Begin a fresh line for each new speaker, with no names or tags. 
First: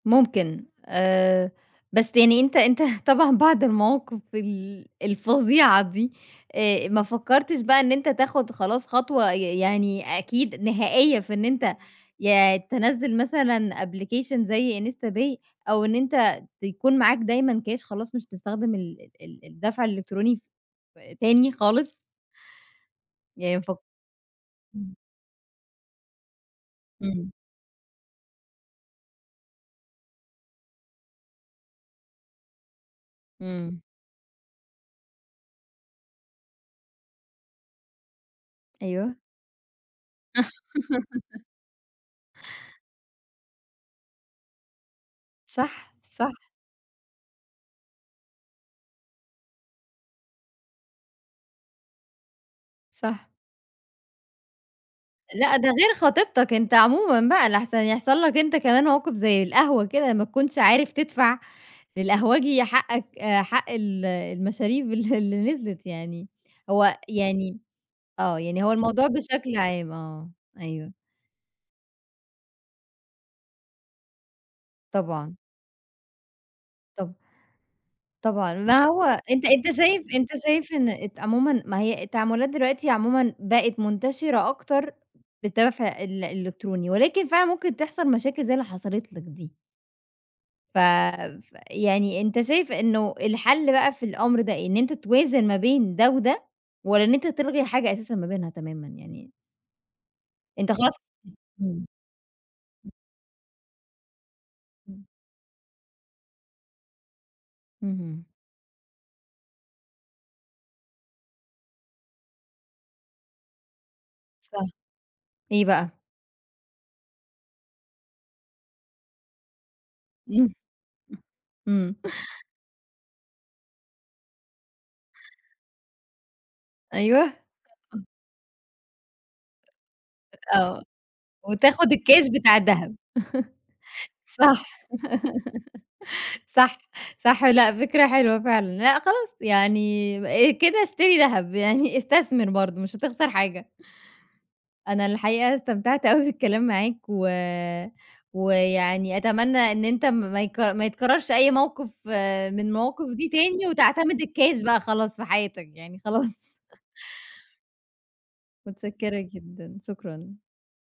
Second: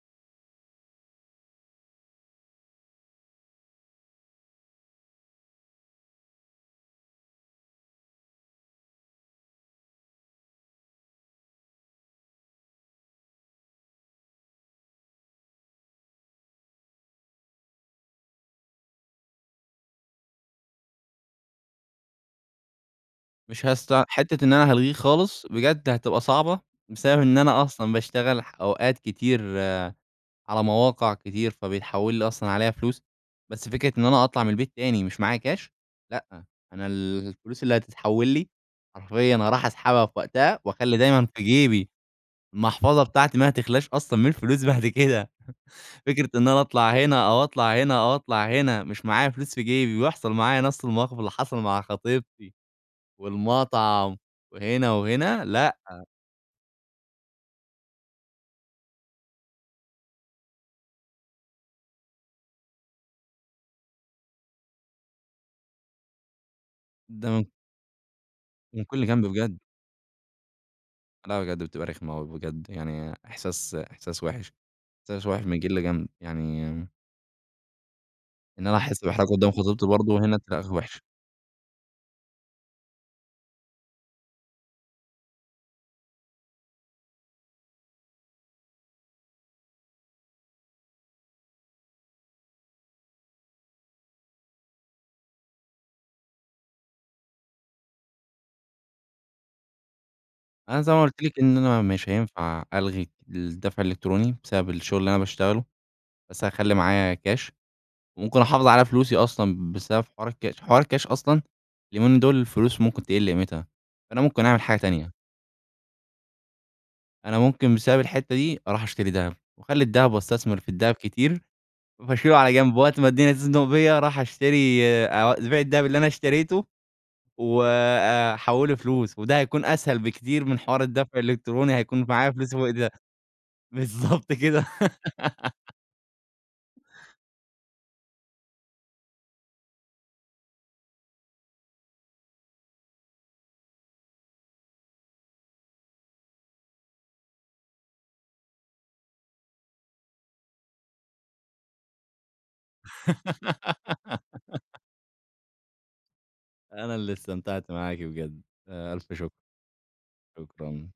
ممكن آآ، بس يعني أنت أنت طبعًا بعد المواقف ال الفظيعة دي آآ، ما فكرتش بقى إن أنت تاخد خلاص خطوة ي يعني أكيد نهائية في إن أنت يا تنزِّل مثلًا application زي instapay، أو إن أنت تكون معاك دايمًا كاش خلاص مش هتستخدم ال ال الدفع الإلكتروني ف تاني خالص. يعني ما
مش
فك
هست حتّة إن أنا هالغيه
إمم.
خالص، بجد هتبقى صعبة، بسبب
إمم.
إن أنا أصلًا باشتغل ح أوقات كتير على مواقع كتير، فبيتحول لي أصلًا عليها فلوس. بس
إمم.
فكرة إن أنا أطلع من البيت تاني مش معايا كاش؟ لأ، أنا الفلوس اللي هتتحول لي،
أيوه.
حرفيًا هاروح أسحبها في وقتها وأخلي دايمًا في جيبي، المحفظة بتاعتي ما هتخلاش أصلًا من الفلوس بعد كده.
صح،
فكرة
صح.
إن أنا أطلع هنا أو أطلع هنا أو أطلع هنا مش معايا فلوس في جيبي ويحصل معايا نفس المواقف اللي حصل مع خطيبتي
صح.
والمطعم وهنا وهنا،
لأ، ده
لأ.
غير خطيبتك، أنت عمومًا بقى لاحسن يحصل لك أنت كمان موقف زي القهوة كده ما تكونش عارف تدفع للقهوجي حقك حق ال المشاريب اللي اللي نزلِت يعني. هو
ده
يعني آه، يعني هو
من كل
الموضوع
جنب
بشكل
بجد.
عام آه، أيوه.
لأ، بجد بتبقى رخمة اوي بجد، يعني إحساس إحساس وحِش. إحساس
طبعًا.
وحِش من كل جنب يعني
طَب طبعًا،
إن أنا
ما هو
أحس بإحراج
أنت
قُدام
أنت
خطيبتي
شايف
برضه
أنت
هنا تبقى
شايف إن
وحِشة.
أت عمومًا ما هي التعاملات دلوقتي عمومًا بقت منتشرة أكتر بالدفع ال الإلكتروني، ولكن فعلًا ممكن تحصل مشاكل زي اللي حصلت لك دي. ف فيعني أنت شايف إنه الحل بقى في الأمر ده إيه؟ إن أنت توازن ما بين ده وده، والَّا إن أنت تلغي حاجة أساسًا ما بينها تمامًا يعني؟ أنت
أنا زي
خلاص
ما قُلت لِك إن أنا
إمم.
مش هينفع ألغي الدفع الإلكتروني بسبب الشغل
إمم.
اللي أنا باشتغله، بس هاخلي معايا كاش
اهم.
وممكن أحافظ على فلوسي أصلًا بسبب حوار الكاش. حوار الكاش أصلًا اليومين دول الفلوس ممكن تقل قيمتها، فأنا ممكن أعمل
صح،
حاجة تانية.
إيه بقى؟
أنا ممكن بسبب الحتَّة دي أروح أشتري دهب، وأخلي الدهب وأستثمر في الدهب كتير.
إمم.
وابقى اشيله على جنب وقت اما الدنيا تُزنق بيا أروح أشتري أ أبيع الدهب اللي أنا اشتريته
أيوه. آه.
وأحوله فلوس وده هيكون أسهل بكتير من حوار
آه.
الدفع الإلكتروني.
وتاخد
هيكون
الكاش
معايا فلوس
بتاع
وإيداع
دهب.
بالضبط
صح.
كده.
صح، صح. لا، فكرة حلوة فعلًا، لا خلاص يعني كده اشتري دهب، يعني استثمر برضه مش هتخسر حاجة. أنا الحقيقة استمتعت أوي بالكلام معاك و ويعني أتمنى إن أنت ما يتك ما يتكررش أي موقف من المواقف دي تاني وتعتمد الكاش بقى خلاص في حياتك يعني خلاص.
أنا اللي استمتعت معاكِ بجد. ألف
مُتشكرة
شُكر.
جدًا. شكرًا.
شكرًا.